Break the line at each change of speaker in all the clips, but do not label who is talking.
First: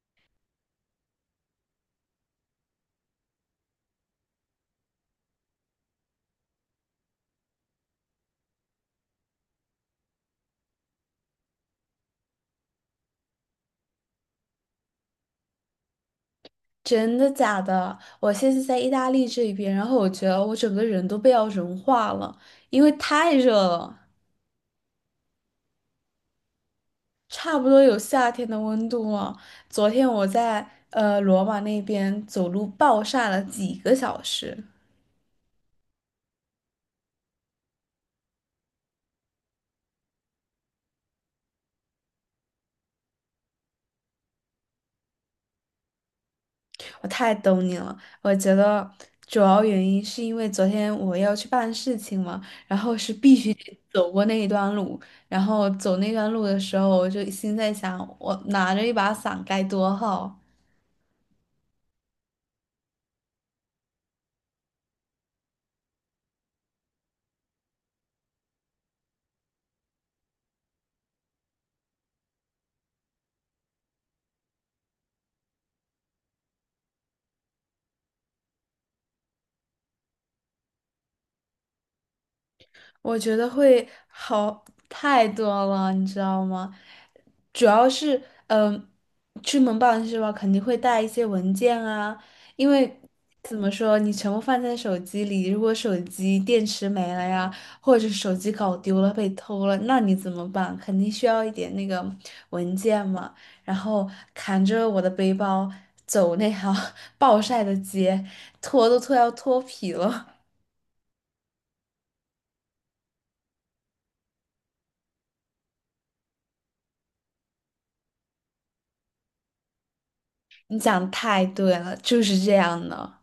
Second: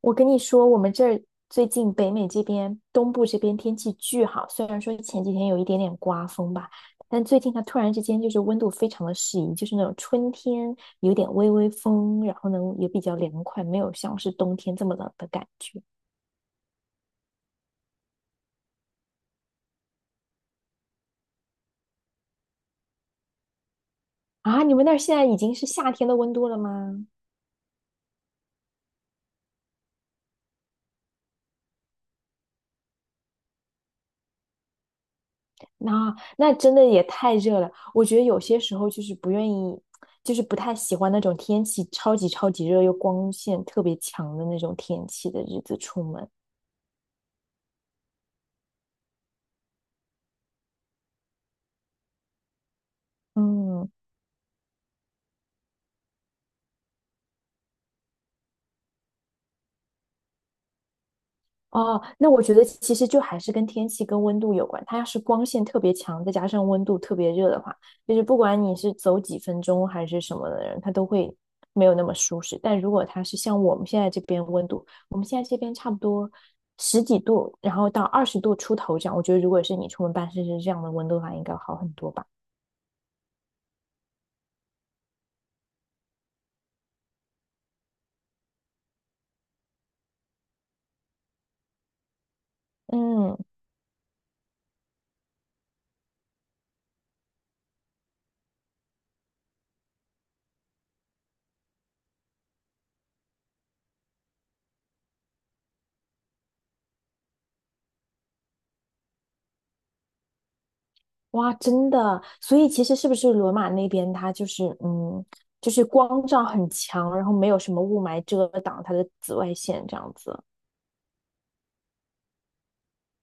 我跟你说，我们这儿最近北美这边、东部这边天气巨好，虽然说前几天有一点点刮风吧，但最近它突然之间就是温度非常的适宜，就是那种春天有点微微风，然后呢也比较凉快，没有像是冬天这么冷的感觉。
真的假的？我现在在意大利这边，然后我觉得我整个人都被要融化了，因为太热了，
啊！你们那儿现在已经是夏天的温度了吗？
差不多有夏天的温度了。昨天我在罗马那边走路暴晒了几个小时，
那真的也太热了，我觉得有些时候就是不愿意，就是不太喜欢那种天气超级超级热又光线特别强的那种天气的日子出门。
我太懂你了。我觉得主要原因是因为昨天我要去办事情嘛，然后是必须得
嗯。
走过那一段路，然后走那段路的时候，我就心在想，我拿着一把伞该多好。
哦，那我觉得其实就还是跟天气跟温度有关。它要是光线特别强，再加上温度特别热的话，就是不管你是走几分钟还是什么的人，他都会没有那么舒适。但如果它是像我们现在这边温度，我们现在这边差不多十几度，然后到20度出头这样，我觉得如果是你出门办事是这样的温度的话，应该好很多吧。
我觉得会好太多了，你知道吗？主要是，嗯、出门办事吧？肯定会带一些文件啊，因为
嗯。
怎么说，你全部放在手机里，如果手机电池没了呀，或者是手机搞丢了、被偷了，那你怎么办？肯定需要一点那个文件嘛。然后扛着我的背包走那条 暴晒的街，脱都脱要脱皮了。
哇，真的，所以其实是不是罗马那边它就是就是光照很强，然后没有什么雾霾遮挡它的紫外线这样子，
你讲得太对了，就是这样的。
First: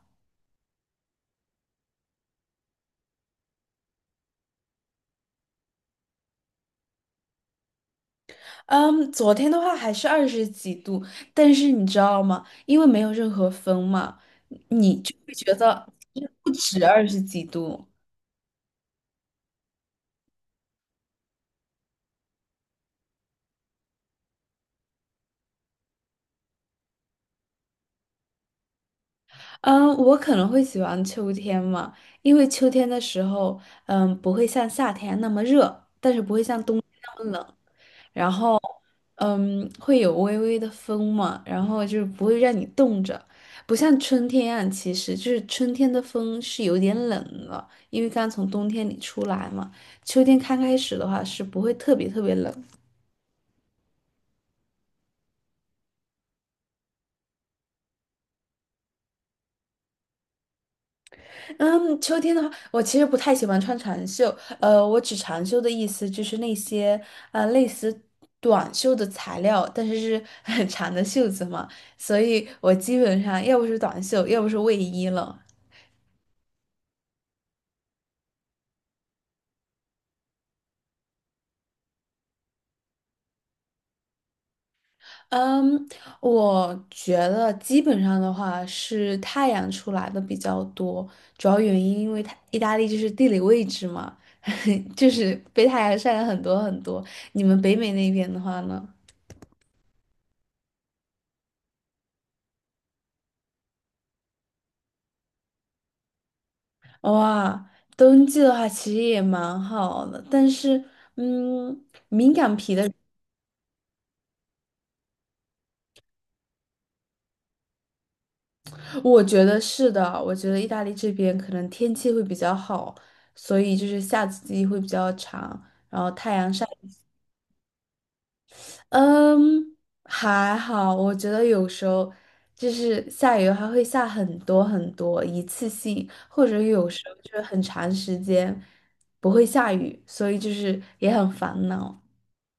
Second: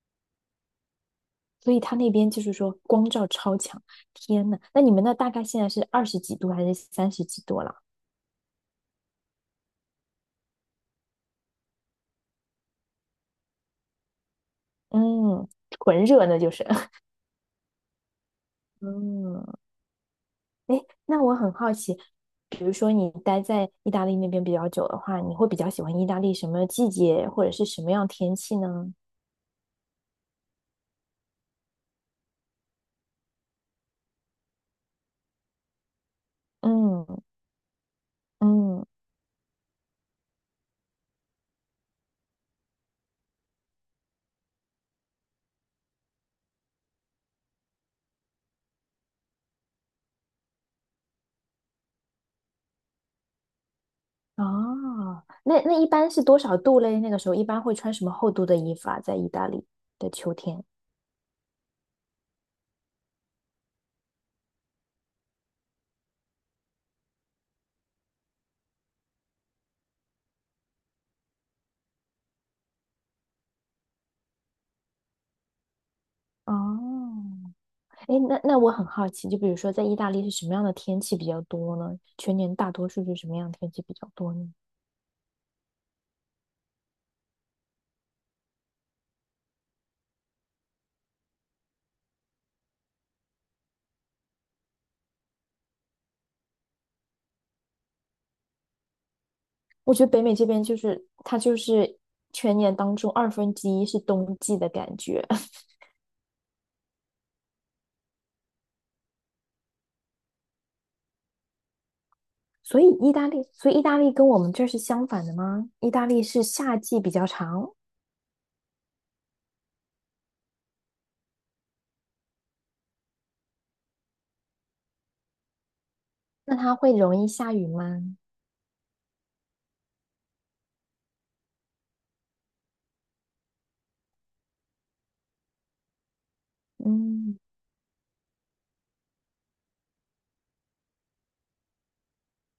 所以它那边就是说光照超强。天呐，那你们那大概现在是二十几度还是三十几度了？
嗯，昨天的话还是二十几度，但是你知道吗？因为没有任何风嘛，你就会
嗯，
觉得
纯热那
不
就是。
止 二十几度。
嗯。哎，那我很好奇，比如说你待在意大利那边比较久的话，你会比较喜欢意大利什么季节或者是什么样天气呢？
嗯，我可能会喜欢秋天嘛，因为秋天的时候，不会像夏天那么热，但是不会像冬天
嗯
那么冷。
嗯。
嗯，会有微微的风嘛，然后就是不会让你冻着，不像春天啊，其实就是春天的风是有点冷了，因为刚从冬天里出来嘛。秋天刚开始的话是不会特别特别冷。
哦，那那一般是多少度嘞？那个时候一般会穿什么厚度的衣服啊？在意大利的秋天。
嗯，秋天的话，我其实不太喜欢穿长袖，我指长袖的意思就是那些类似短袖的材料，但是是很长的袖子嘛，所以我基本上要不是短袖，要不是卫衣了。
哦。哎，那我很好奇，就比如说在意大利是什么样的天气比较多呢？全年大多数是什么样的天气比较多呢？
嗯，我觉得基本上的话是太阳出来的比较多，主要原因因为它意大利就是地理位置嘛，就是被太阳晒了很多很多。你们北美那边的话呢？
我觉得北美这边就是它就是全年当中1/2是冬季的感觉，
哇，冬季的话其实也蛮好的，但是嗯，
所以意大利跟我们这儿是相反的吗？意大利是夏季比较长，
我觉得是的，我觉得意大利这边可能天气会比较好，所以就是夏季会比较长，然后太阳。
那
晒。
它会容易下雨吗？
嗯，还好，我觉得有时候就是下雨，还会下很多很多，一次性，或者有时候就
嗯。
是很长时间不会下雨，所以就是也很烦恼。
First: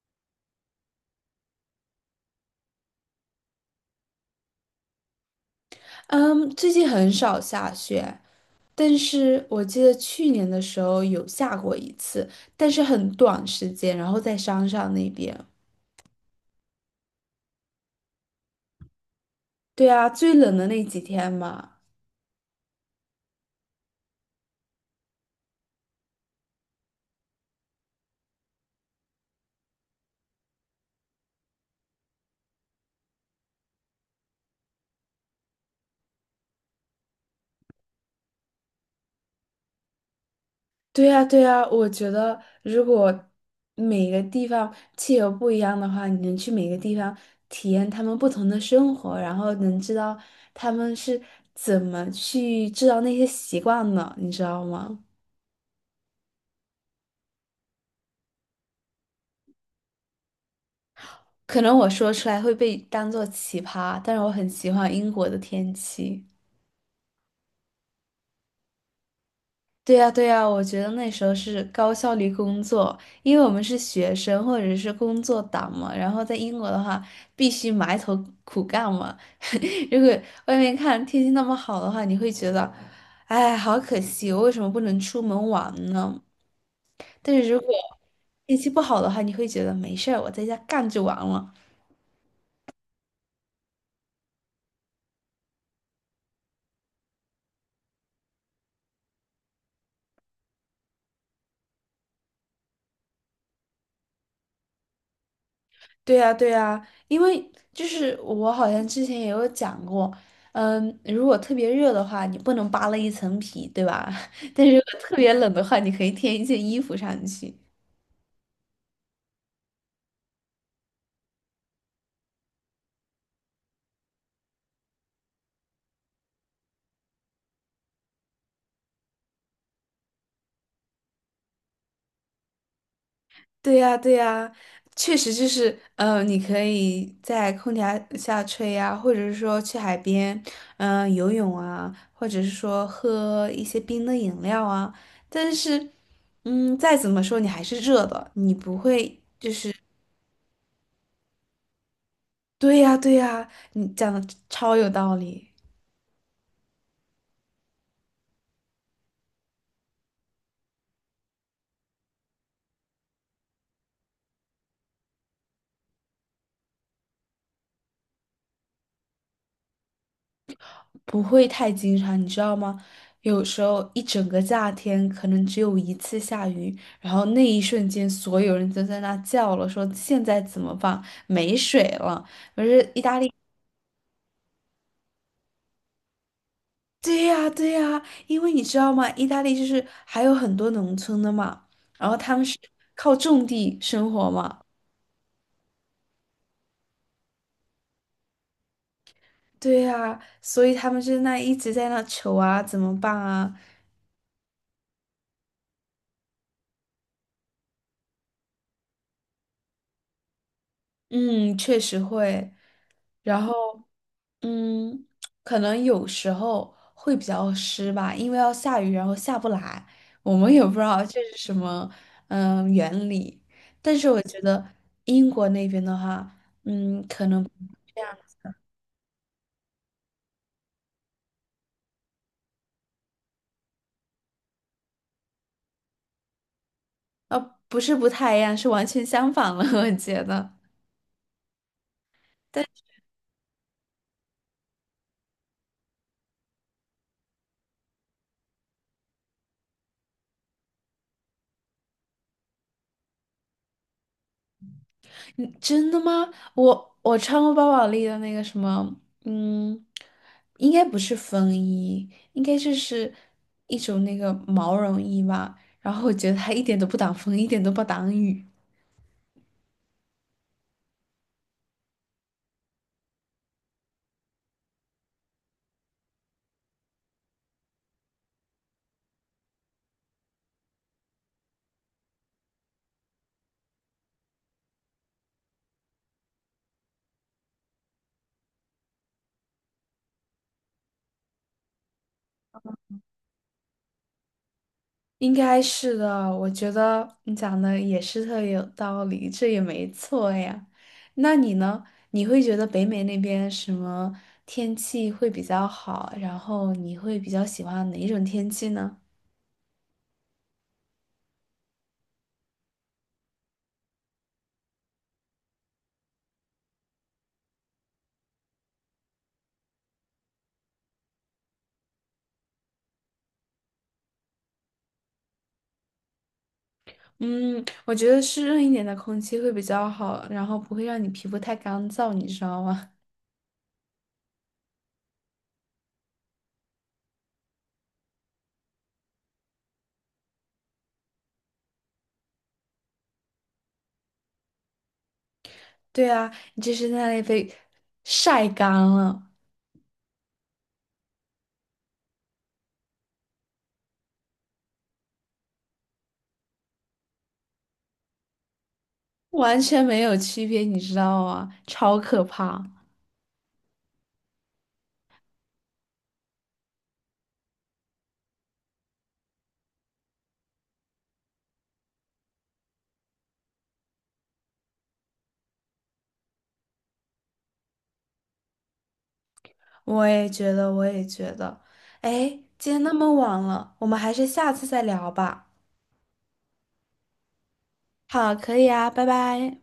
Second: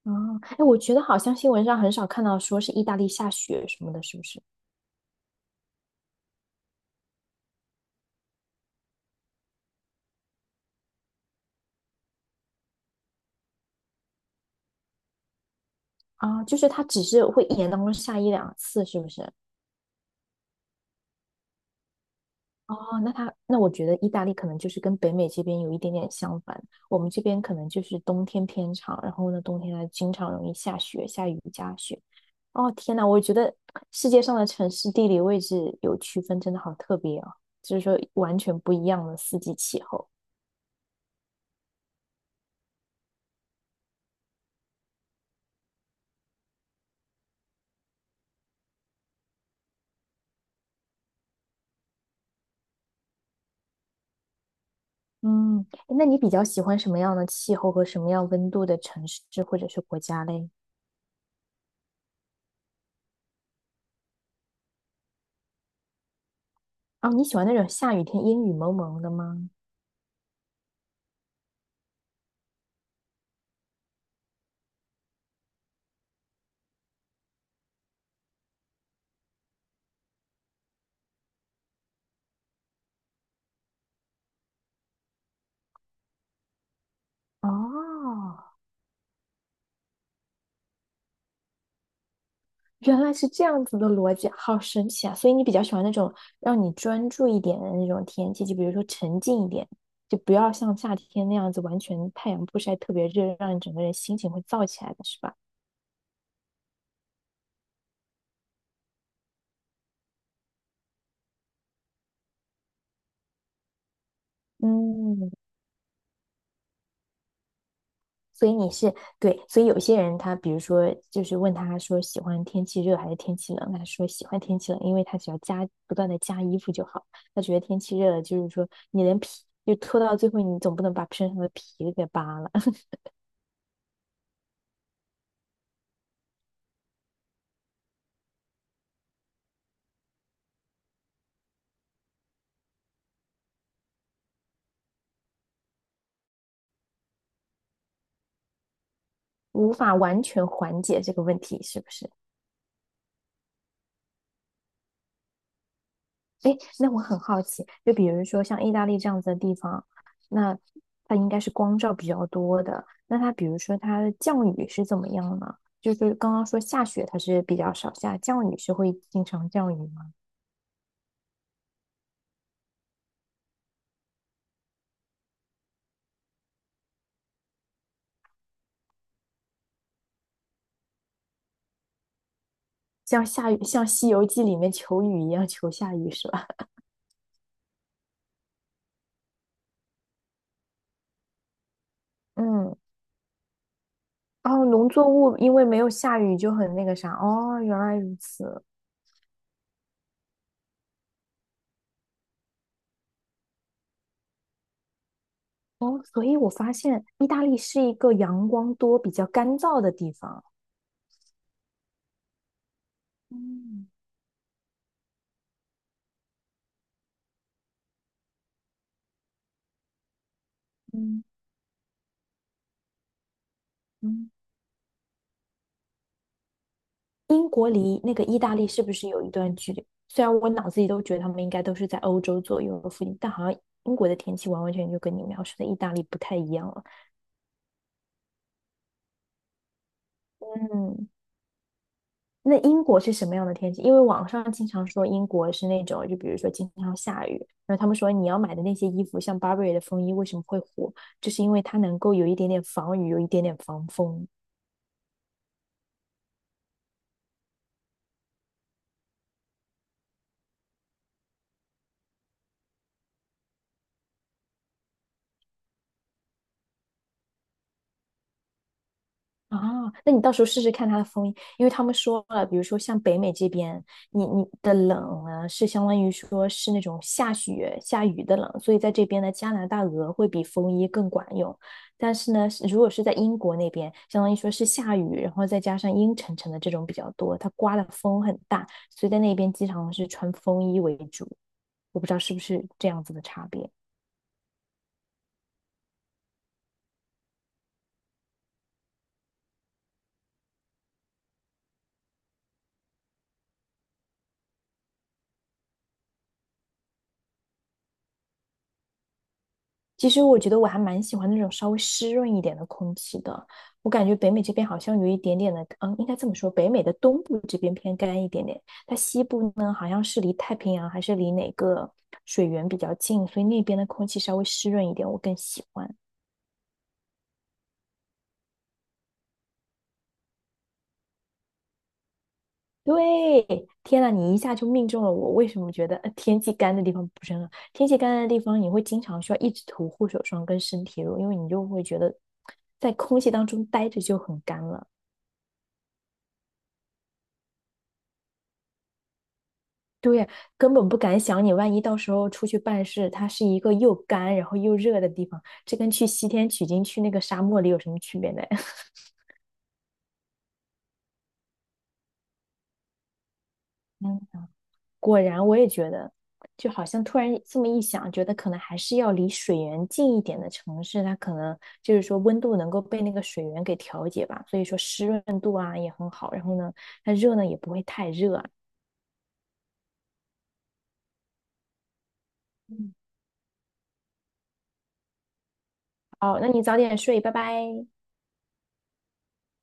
哦。哎，我觉得好像新闻上很少看到说是意大利下雪什么的，是不是？
嗯，最近很少下雪，但是我记得去年的时候有下过一次，但是很短时间，然后在山上那边。
啊，就是它只是会一年当中下一两次，是不是？
对啊，最冷的那几天嘛。
哦，那它那我觉得意大利可能就是跟北美这边有一点点相反，我们这边可能就是冬天偏长，然后呢，冬天它经常容易下雪，下雨加雪。哦，天呐，我觉得世界上的城市地理位置有区分，真的好特别哦，就是说完全不一样的四季气候。
对呀，对呀，我觉得如果每个地方气候不一样的话，你能去每个地方体验他们不同的生活，然后能知道他们是怎么去制造那些习惯的，你知道吗？
嗯，那你比较喜欢什么样的气候和什么样温度的城市或者是国家嘞？
可能我说出来会被当做奇葩，但是我很喜欢英国的天气。
哦，你喜欢那种下雨天阴雨蒙蒙的吗？
对呀，对呀，我觉得那时候是高效率工作，因为我们是学生或者是工作党嘛，然后在英国的话必须埋头苦干嘛。如果外面看天气那么好的话，你会觉得，哎，好可惜，我为什么不能出门玩呢？但是如果
哦，
天气不好的话，你会觉得没事儿，我在家干就完了。
原来是这样子的逻辑，好神奇啊！所以你比较喜欢那种让你专注一点的那种天气，就比如说沉静一点，就不要像夏天那样子完全太阳不晒特别热，让你整个人心情会燥起来的是吧？
对呀，对呀，因为就是我好像之前也有讲过，如果特别热的话，你不能扒了一层皮，对吧？但是如果特
嗯，
别冷的话，你可以添一件衣服上去。
所以你是对，所以有些人他，比如说，就是问他说喜欢天气热还是天气冷，他说喜欢天气冷，因为他只要加不断的加衣服就好。他觉得天气热了，就是说你连皮就脱到最后，你总不能把身上的皮给扒了，
对呀，对呀，确实就是，你可以在空调下吹呀，或者是说去海边，游泳啊，或者是说喝一些冰的饮料啊。但是，再怎么说你还是热的，你不会。
无法完全缓解这个问题，是不是？
对呀，对呀，你讲的超有道理。
哎，那我很好奇，就比如说像意大利这样子的地方，那它应该是光照比较多的。那它比如说它的降雨是怎么样呢？就是刚刚说下雪它是比较少下，降雨是会经常降雨吗？
不会太经常，你知道吗？有时候一整个夏天可能只有一次下雨，然后那一瞬间所有人都在那叫了，说现在怎么办？没水了。可是意大
像
利，
下雨，像《西游记》里面求雨一样求下雨是吧？
对呀对呀，因为你知道吗？意大利就是还有很多农村的嘛，然后他 们是
嗯。
靠种地生活嘛，
哦，农作物因为没有下雨就很那个啥。哦，原来如此。
对呀，所以他们就那一直在那求啊，怎么办啊？
哦，所以我发现意大利是一个阳光多、比较干燥的地方。
嗯，确实会。然
嗯
后，嗯，可能有时候会比较湿吧，因为要下雨，然后下不来，我们也不知道这
嗯
是什么，原理。但是我
嗯。
觉得英国那边的话，可能，
英国离那个意大利是不是有一段距离？虽然我脑子里都觉得他们应该都是在欧洲左右的附近，但好像英国的天气完完全全就跟你描述的意大利不太一样了。
呃，不是不太一样，是完全相反了，我觉得。
嗯，那英国是什么样的天气？因为网上经常说英国是那种，就比如说经常下雨，然后他们说你要买的那些衣服，像 Burberry 的风衣为什么会火，就是因为它能够有一点点防雨，有一点点防风。
嗯，真的吗？我穿过包宝莉的那个什么，嗯，应该不是风衣，应该就是一种那个毛绒衣吧。然后我觉得它一点都不挡风，一点都不挡雨。
啊，那你到时候试试看它的风衣，因为他们说了，比如说像北美这边，你的冷呢是相当于说是那种下雪下雨的冷，所以在这边呢，加拿大鹅会比风衣更管用。但是呢，是如果是在英国那边，相当于说是下雨，然后再加上阴沉沉的这种比较多，它刮的风很大，所以在那边经常是穿风衣为主。我不知道是不是这样子的差别。
应该是的，我觉得你讲的也是特别有道理，这也没错呀。那你呢？你会觉得北美那边什么天气会比较好？然后你会比较喜欢哪一种天气呢？
其实我觉得我还蛮喜欢那种稍微湿润一点的空气的。我感觉北美这边好像有一点点的，嗯，应该这么说，北美的东部这边偏干一点点，它西部呢好像是离太平洋还是离哪个水源比较近，所以那边的空气稍微湿润一点，我更喜欢。
嗯，我觉得湿润一点的空气会比较好，然后不会让你皮肤太干燥，你知道吗？
对，天呐，你一下就命中了我。为什么觉得天气干的地方不是很好？天气干的地方，你会经常需要一直涂护手霜跟身体乳，因为你就会觉得在空气当中待着就很干了。
对啊，你这是在那里被晒干了，
对，根本不敢想你，万一到时候出去办事，它是一个又干然后又热的地方，这跟去西天取经去那个沙漠里有什么区别呢？
完全没有区别，你知道吗？超可怕！
嗯，果然我也觉得，就好像突然这么一想，觉得可能还是要离水源近一点的城市，它可能就是说温度能够被那个水源给调节吧，所以说湿润度啊也很好，然后呢，它热呢也不会太热啊。
我也觉得，我也觉得。哎，今天那
嗯，
么晚了，我们还是下次再聊吧。
好，那你早点睡，拜拜。
好，可以啊，拜拜。